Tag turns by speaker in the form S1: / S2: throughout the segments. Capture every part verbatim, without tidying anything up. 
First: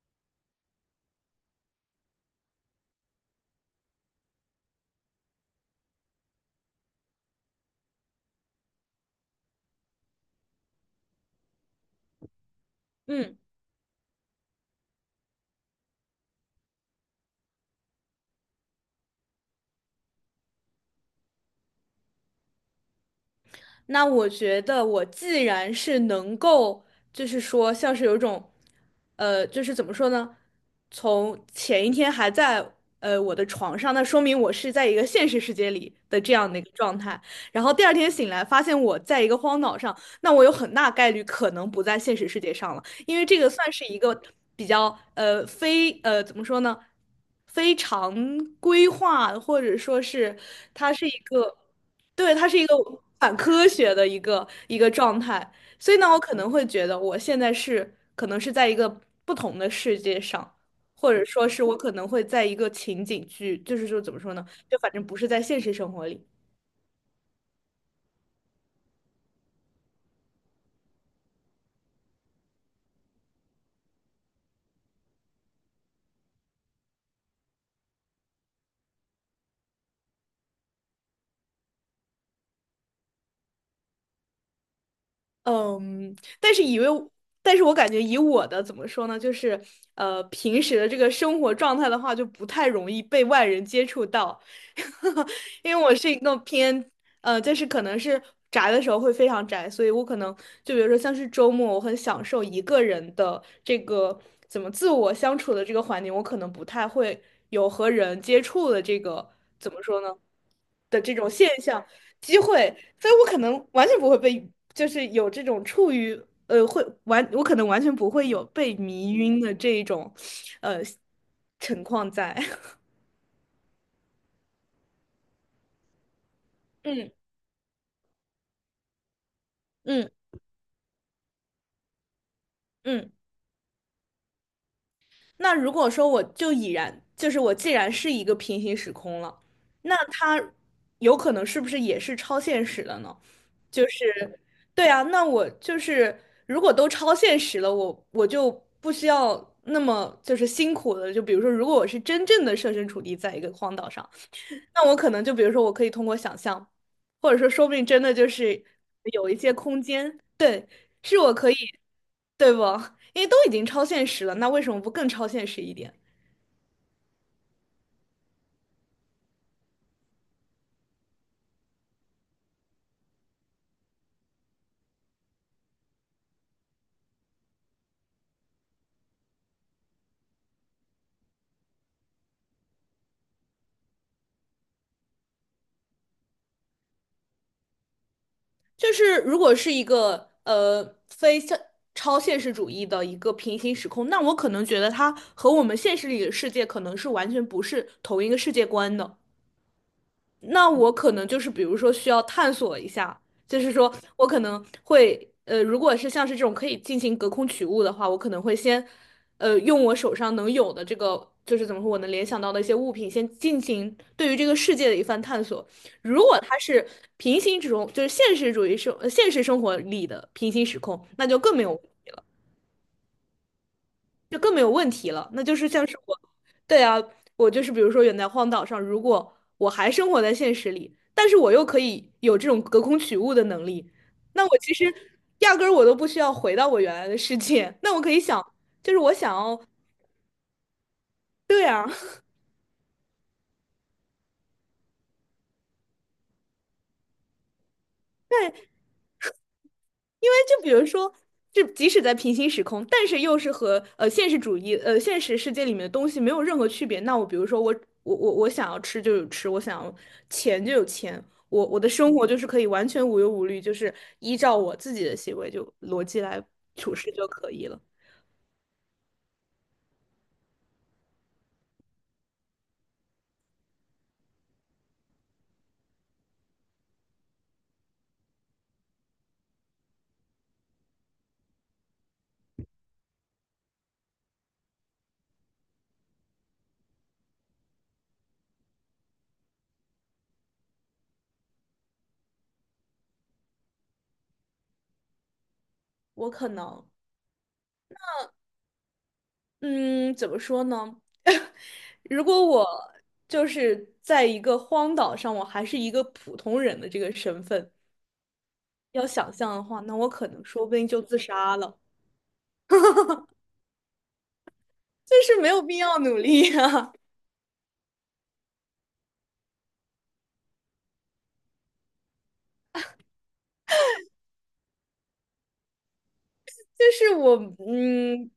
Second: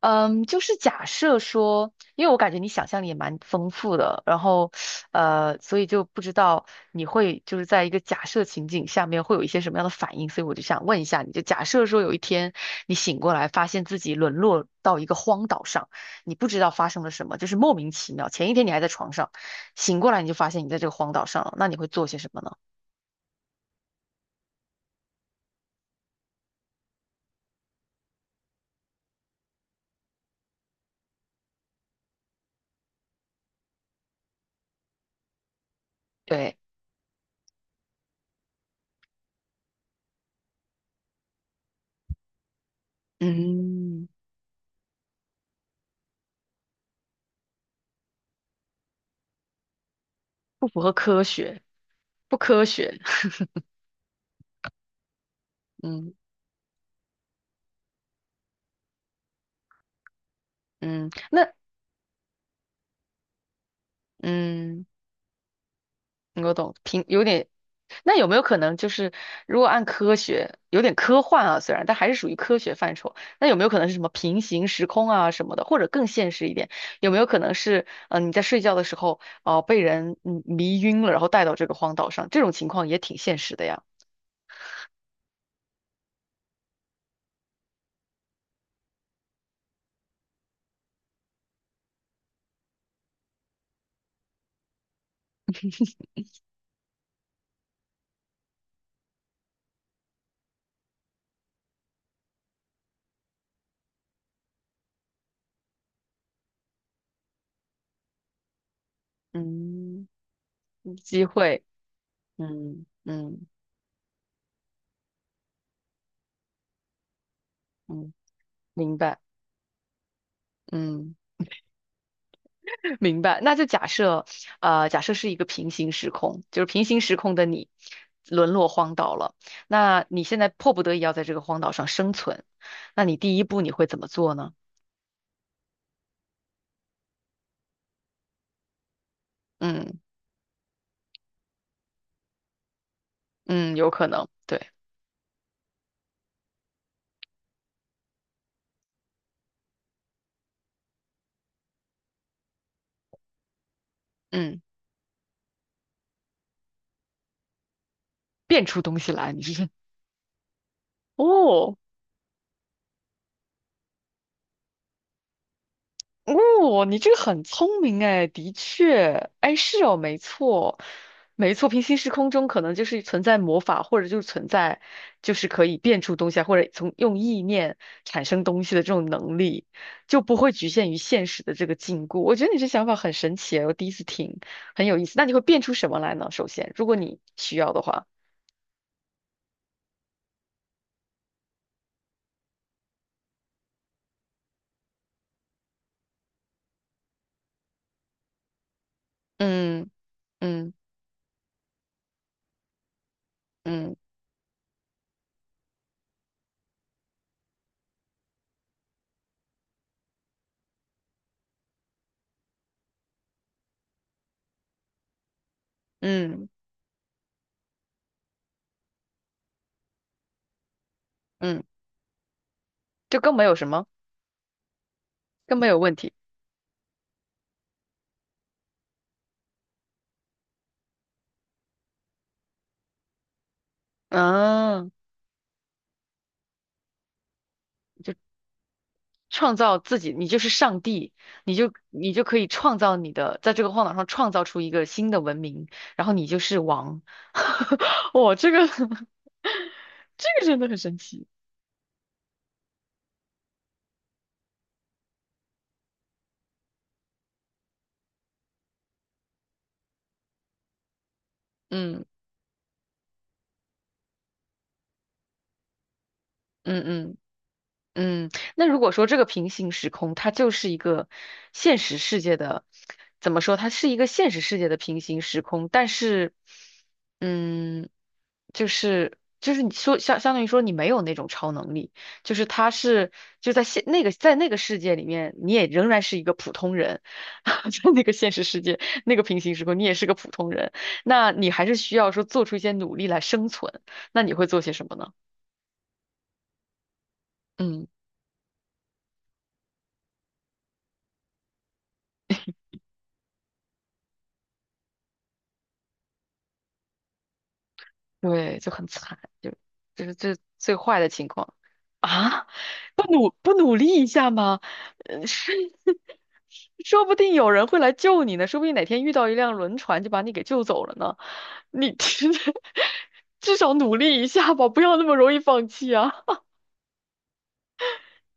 S1: 嗯，就是假设说，因为我感觉你想象力也蛮丰富的，然后，呃，所以就不知道你会就是在一个假设情景下面会有一些什么样的反应，所以我就想问一下你，就假设说有一天你醒过
S2: 嗯，
S1: 来，发现自己沦落到一个荒岛上，你不知道发生了什么，就是莫名其妙，前一天你还在床上，醒过来你就发现你在这个荒岛上了，那你会做些什么呢？
S2: 那我觉得我既然是能够，就是说像是有一种，呃，就是怎么说呢？从前一天还在呃我的床上，那说明我是在一个现实世界里的这样
S1: 对。
S2: 的一个状态。然后第二天醒来，发现我在一个荒岛上，那我有很大概率可能不在现实世界上了，因为这个算是一
S1: 嗯，
S2: 个比较呃非呃怎么说呢？非常规划，或者说是
S1: 不符合
S2: 它是一
S1: 科
S2: 个。
S1: 学，
S2: 对，
S1: 不
S2: 它是
S1: 科
S2: 一个
S1: 学。
S2: 反 科学的一个一个状态，所以呢，
S1: 嗯
S2: 我可能会觉得我现在是可能是在一个不同的世界上，
S1: 嗯。
S2: 或者说
S1: 那
S2: 是我可能会在一个情景剧，就是说怎么说呢，就
S1: 嗯。
S2: 反正不是在现实生活里。
S1: 我懂，平有点。那有没有可能就是，如果按科学，有点科幻啊，虽然，但还是属于科学范畴。那有没有可能是什么平行时空啊什么的，或者更现实一点，有没有可能是，嗯、你在睡觉的时候，哦、被人嗯迷晕了，然后带到这个荒岛上，这种情况也挺现实的呀。
S2: 嗯，但是以为，但是我感觉以我的怎么说呢，就是呃，平时的这个生活状态的话，就不太容易被外人接触到，因为我是一个偏呃，就是可能是宅的时候会非常宅，所以我可能就比如说像是周末，我很享受一个人的这个怎么自我相处的这个环境，我可能不太会有和人接触的这个怎么说
S1: 嗯，
S2: 呢的这
S1: 机
S2: 种现
S1: 会，
S2: 象。机会，
S1: 嗯
S2: 所以我可
S1: 嗯
S2: 能完全不会被，就是有这种处于呃会完，我可能完全不
S1: 嗯，
S2: 会有被
S1: 明
S2: 迷
S1: 白，
S2: 晕的这一种呃
S1: 嗯。
S2: 情况在。
S1: 明白，那就假设，呃，假设是一个平行时空，就是平行
S2: 嗯
S1: 时空的你沦落荒岛了，那
S2: 嗯
S1: 你现在迫不得已要在这个荒岛上生存，那
S2: 嗯。
S1: 你第一步你会怎么做呢？
S2: 那如果说我就已然，就是我既然是一个平行时空了，那
S1: 嗯
S2: 它有可能是不是也是超现实的呢？
S1: 嗯，
S2: 就
S1: 有可能，
S2: 是，
S1: 对，
S2: 对啊，那我就是如果都超现实了，我我就不需要那么就是辛苦的。就比如说，如果我是真正的设身处地在一个荒岛上，
S1: 嗯，
S2: 那我可能就比如说，我可以通过想象，或者说说不定真的就是
S1: 变出东西
S2: 有
S1: 来，
S2: 一
S1: 你
S2: 些
S1: 是
S2: 空间，对，是我可以，
S1: 哦。
S2: 对不？因为都已经超现实了，那为什么不更超现实一点？
S1: 哦，你这个很聪明哎，的确，哎，是哦，没错，没错，平行时空中可能就是存在魔法，或者就是存在，就是可以变出东西啊，或者从用意念产生东西的这种能力，就不会局限于现实的这个禁锢。我觉得你这想法很神奇哎我第一次听，很有意思。那你会变出什么来呢？首先，如果你需要的话，
S2: 就是如果是一个呃非现超现实主义的一个平行时空，那我可能觉得它和我们现实里的世界可能是完全不是同一个世界观的。
S1: 嗯
S2: 那
S1: 嗯
S2: 我可能就是比如说需要探索一下，就是说
S1: 嗯
S2: 我可能会呃，如果是像是这种可以进行隔空取物的话，我可能会先呃用我手上能有的这个。就是怎么说，我能联想到的一些物品，先进行对于这个世界的一番探索。如果
S1: 嗯
S2: 它是平行时空，就是现实主义生，呃现实生活里的平行时空，那就更
S1: 嗯，
S2: 没有。
S1: 就更没有什么，
S2: 就更没有问题了。那就
S1: 更没
S2: 是
S1: 有
S2: 像
S1: 问
S2: 是
S1: 题。
S2: 我，对啊，我就是比如说远在荒岛上，如果我还生活在现实里，但是我又可以有这种隔空取物的能力，那我其
S1: 啊，
S2: 实压根儿我都不需要回到我原来的世界，那我可
S1: 就
S2: 以想，就是我想
S1: 创
S2: 要
S1: 造自己，你就是上帝，你
S2: 这
S1: 就
S2: 样，
S1: 你就 可以创造你的，在这个荒岛上创造出一个新的文明，然后你就是王。哇，这
S2: 对
S1: 个 这
S2: 因为
S1: 个真
S2: 就
S1: 的
S2: 比
S1: 很
S2: 如
S1: 神
S2: 说，
S1: 奇。
S2: 就即使在平行时空，但是又是和呃现实主义呃现实世界里面的东西没有任何区别。那我比如说我我我我想要吃就有吃，我想要钱就有钱，我我的
S1: 嗯
S2: 生活就是可以完全无忧无虑，就是依照我自己的行为就逻辑来
S1: 嗯
S2: 处事
S1: 嗯。
S2: 就可以了。
S1: 嗯，那如果说这个平行时空，它就是一个现实世界的，怎么说？它是一个现实世界的平行时空，但是，嗯，就是就是你说相相当于说你没有那种超能力，就是他是就在现那个在那个世界里面，你也仍然是一个普通人。在那个现实世界那个平行时空，你也是个普通人，那你还是需要说做出一些努力来生存，那你会做些什么呢？
S2: 我可能
S1: 嗯。
S2: 嗯怎么说呢？如果我就是在一个荒岛上，我还是一个普通人的这个身份，
S1: 对，就很
S2: 要
S1: 惨，
S2: 想
S1: 就
S2: 象的话，那
S1: 就
S2: 我
S1: 是
S2: 可
S1: 最
S2: 能说不
S1: 最
S2: 定
S1: 坏
S2: 就
S1: 的
S2: 自
S1: 情况
S2: 杀了。
S1: 啊！不努不努力一下吗？
S2: 就
S1: 呃
S2: 是没
S1: 是，
S2: 有必要努 力啊。
S1: 说不 定有人会来救你呢，说不定哪天遇到一辆轮船就把你给救走了呢。你 至少努力一下吧，不要那么容易放弃啊！
S2: 就是我，嗯，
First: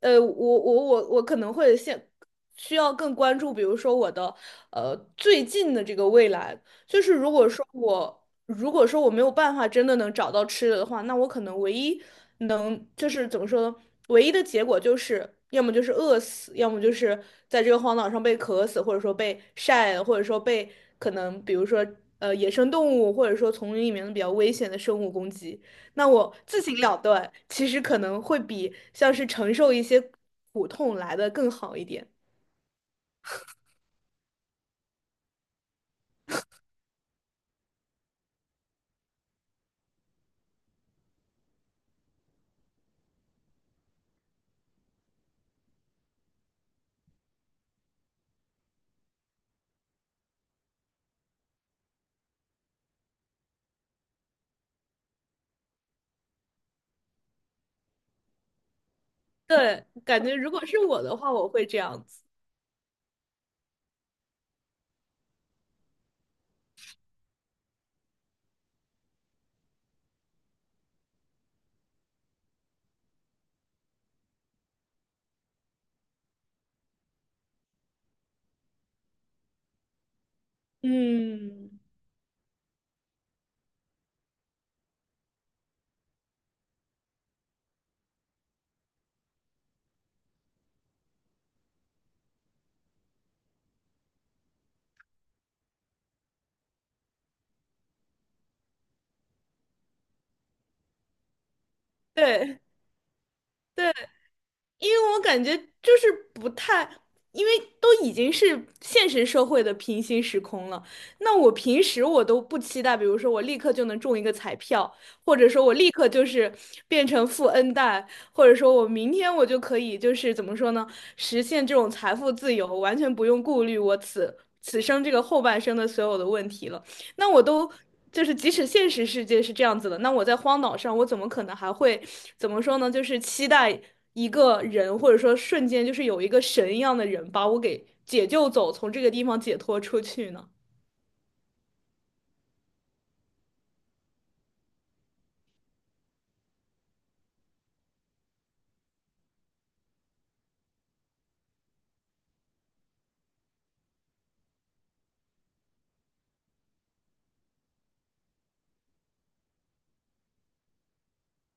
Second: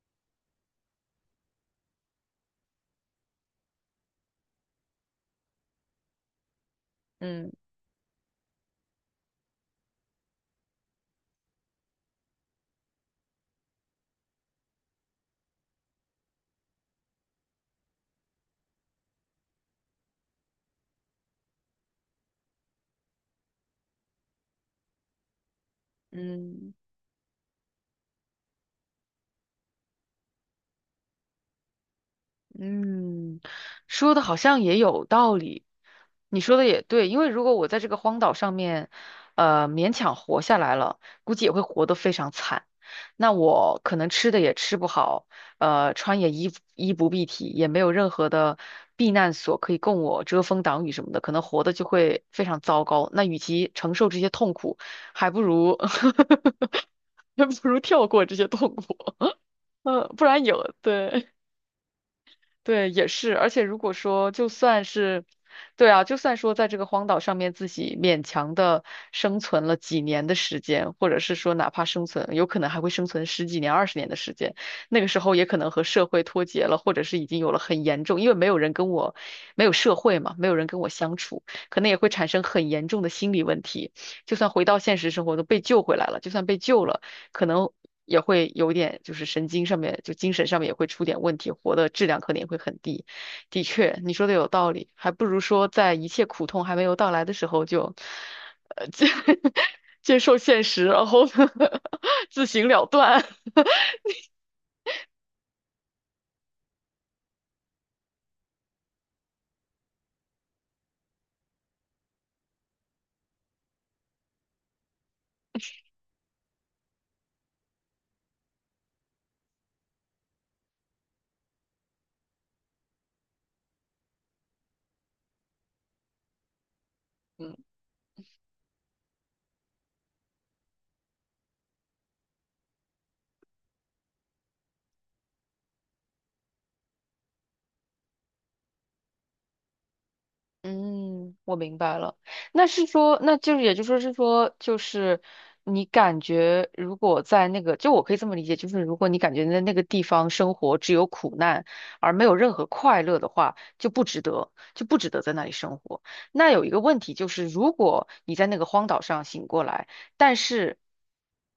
S2: 呃，我我我我可能会现需要更关注，比如说我的呃最近的这个未来。就是如果
S1: 嗯
S2: 说我如果说我没有办法真的能找到吃的的话，那我可能唯一能就是怎么说呢？唯一的结果就是要么就是饿死，要么就是在这个荒岛上被渴死，或者说被晒或者说被可能比如说呃野生动物或者说丛林里面的比较危险的生物攻击。那我自
S1: 嗯。
S2: 行了断，其实可能会比像是承受一些苦痛来的更好一点。
S1: 嗯，说的好像也有道理，你说的也对，因为如果我在这个荒岛上面，呃，勉强活下来了，估计也会活得非常惨。那我可能吃的也吃不好，呃，穿也衣衣不蔽体，也没有任何的避难所可以供我遮风挡雨什么的，可能活的就会非常糟糕。那与其承受这些痛苦，还不如 还不如跳过这些痛苦，
S2: 对，
S1: 呃，
S2: 感
S1: 不
S2: 觉
S1: 然
S2: 如果
S1: 有，
S2: 是我的
S1: 对。
S2: 话，我会这样子。
S1: 对，也是，而且如果说就算是，对啊，就算说在这个荒岛上面自己勉强的生存了几年的时间，或者是说哪怕生存，有可能还会生存十几年、二十年的时间，那个时候也可能和社会脱节了，或者是已经有了很严重，因为没有人跟我，没有社会嘛，没有人跟我相处，
S2: 嗯，
S1: 可能也会产生很严重的心理问题。就算回到现实生活，都被救回来了，就算被救了。可能也会有点就是神经上面就精神上面也会出点问题，活的质量可能也会很低。的确，你说的有道理，还不如说在一切苦痛还没有到来的时候就，呃，接 接受现实，然后呢 自
S2: 对
S1: 行了断。
S2: 对，因为我感觉就是不太，因为都已经是现实社会的平行时空了。那我平时我都不期待，比如说我立刻就能中一个彩票，或者说我立刻就是变成富 N 代，或者说我明天我就可以就是怎么说呢，实现这种财富自由，完全不用顾虑我此此生这个后半生的所有的问题了。那我
S1: 嗯，
S2: 都就是，即使现实世界是这样子的，那我在荒岛上，我怎么可能还会怎么说呢？就是期待一个人，或者说瞬间就是有一个神一样的人把我给解救走，从这个地方解脱出去呢？
S1: 嗯，我明白了。那是说，那就是也就说是说，就是你感觉如果在那个，就我可以这么理解，就是如果你感觉在那个地方生活只有苦难而没有任何快乐的话，就不值得，就不值得在那里生活。那有一个问题就是，如果你在那个荒岛上醒过来，但是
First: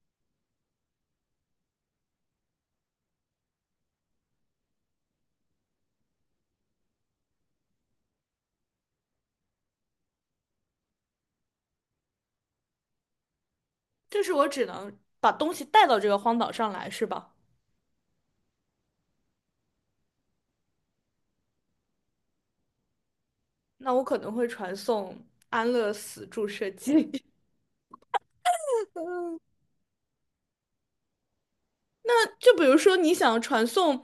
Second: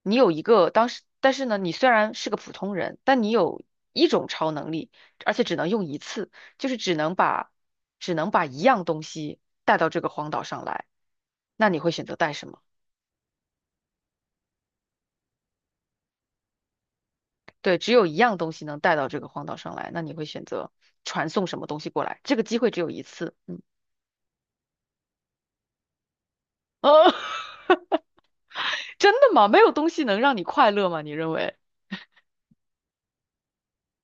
S1: 你有一个当时，但是呢，你虽然是个普通人，但你有一种超能力，而且只能用一次。就是只能把只能把一样东西带到这个荒岛上来，那你会选择带什么？
S2: 就是我只能把东西带到这个荒岛上来，是吧？
S1: 对，只有一样东西能带到这个荒岛上来，那你会选择传送什么东西过来？这个机会只有一次，嗯，
S2: 那我可能会传送安乐死注射
S1: 哦，
S2: 剂。
S1: 真的吗？没有东西能让你快乐吗？你认为？
S2: 那就比如说你想传送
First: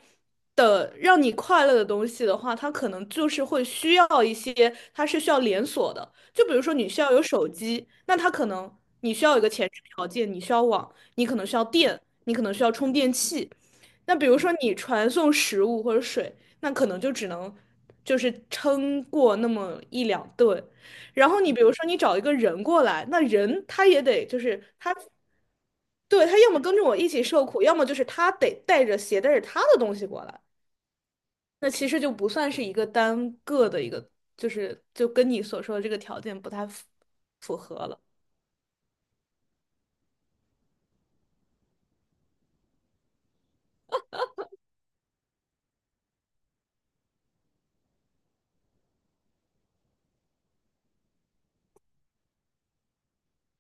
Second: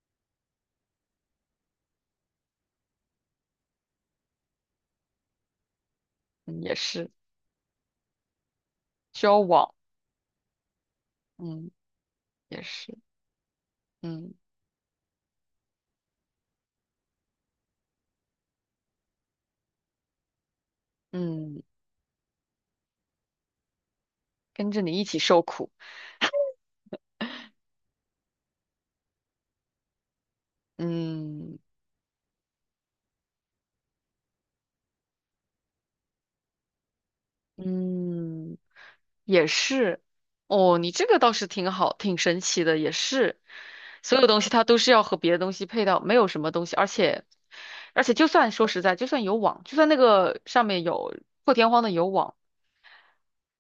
S2: 的让你快乐的东西的话，它可能就是会需要一些，它是需要连锁的。就比
S1: 嗯，
S2: 如说
S1: 也
S2: 你需
S1: 是，
S2: 要有手机，那它可能你需要有
S1: 交
S2: 一个前
S1: 往，
S2: 置条件，你需要网，你可能需要
S1: 嗯，
S2: 电，你可能
S1: 也
S2: 需要充
S1: 是，
S2: 电器。那比
S1: 嗯
S2: 如说你传送食物或者水，那可能就只能就是撑过那么一两顿。然后你
S1: 嗯，
S2: 比如说你找一个人过来，那人他也得就是
S1: 跟着
S2: 他
S1: 你一起受苦，
S2: 对，他要么跟着我一起受苦，要么就是他得带着携带着他的东西过来。
S1: 嗯。
S2: 那其实就不算是一个单个的一个，就是就跟你所说的这个条件不太符符合了。
S1: 嗯，也是。哦，你这个倒是挺好，挺神奇的，也是。所有东西它都是要和别的东西配套，没有什么东西，而且，而且就算说实在，就算有网，就算那个上面有破天荒的有网。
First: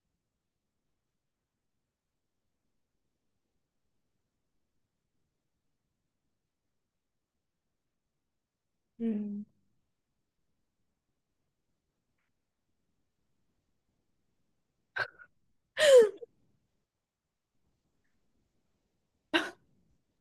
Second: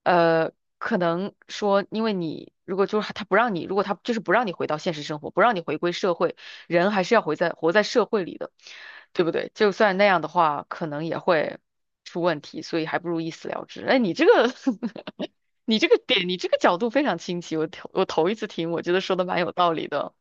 S1: 呃，可能说，因为你如果就是他不让你，如果他就是不让你回到现实生活，不让你回归社会，人还是要回在活在社会里的，对不
S2: 嗯，
S1: 对？就算那样的话，可能也会出问题，所以还不如一死了之。哎，你这个，你这个点，你这个角度非常清晰，我头我头一次听，我觉得说的蛮有道理的，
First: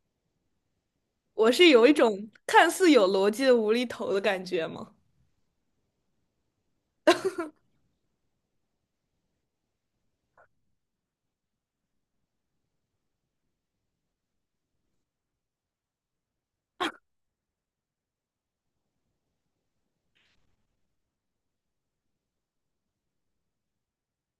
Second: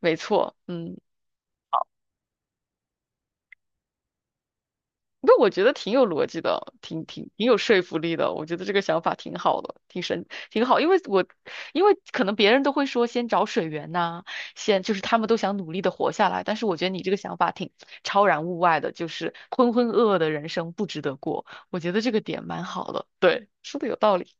S1: 没错，嗯。
S2: 我是有一种看似有逻辑的无厘头的感觉吗？
S1: 不，我觉得挺有逻辑的，挺挺挺有说服力的。我觉得这个想法挺好的，挺神，挺好。因为我，因为可能别人都会说先找水源呐、先就是他们都想努力的活下来。但是我觉得你这个想法挺超然物外的，就是浑浑噩噩的人生不值得过。我觉得这个点蛮好的，对，说的有道理。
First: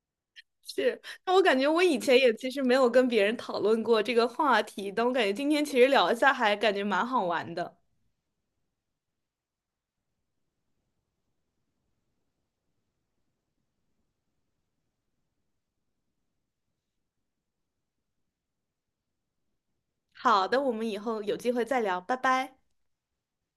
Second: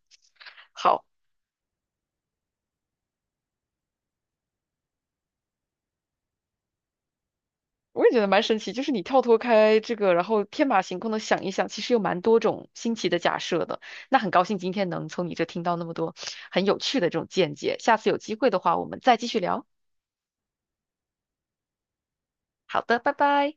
S2: 是，
S1: 好。
S2: 那我感觉我以前也其实没有跟别人讨论过这个话题，但我感觉今天其实聊一下还感觉蛮好玩的。
S1: 我也觉得蛮神奇，就是你跳脱开这个，然后天马行空的想一想，其实有蛮多种新奇的假设的。那很高兴今天能从你这听到那么多很有趣的这种见解，下次有机会的话，我们再继续聊。
S2: 好的，我们以后有机会再聊，拜拜。
S1: 好的，拜拜。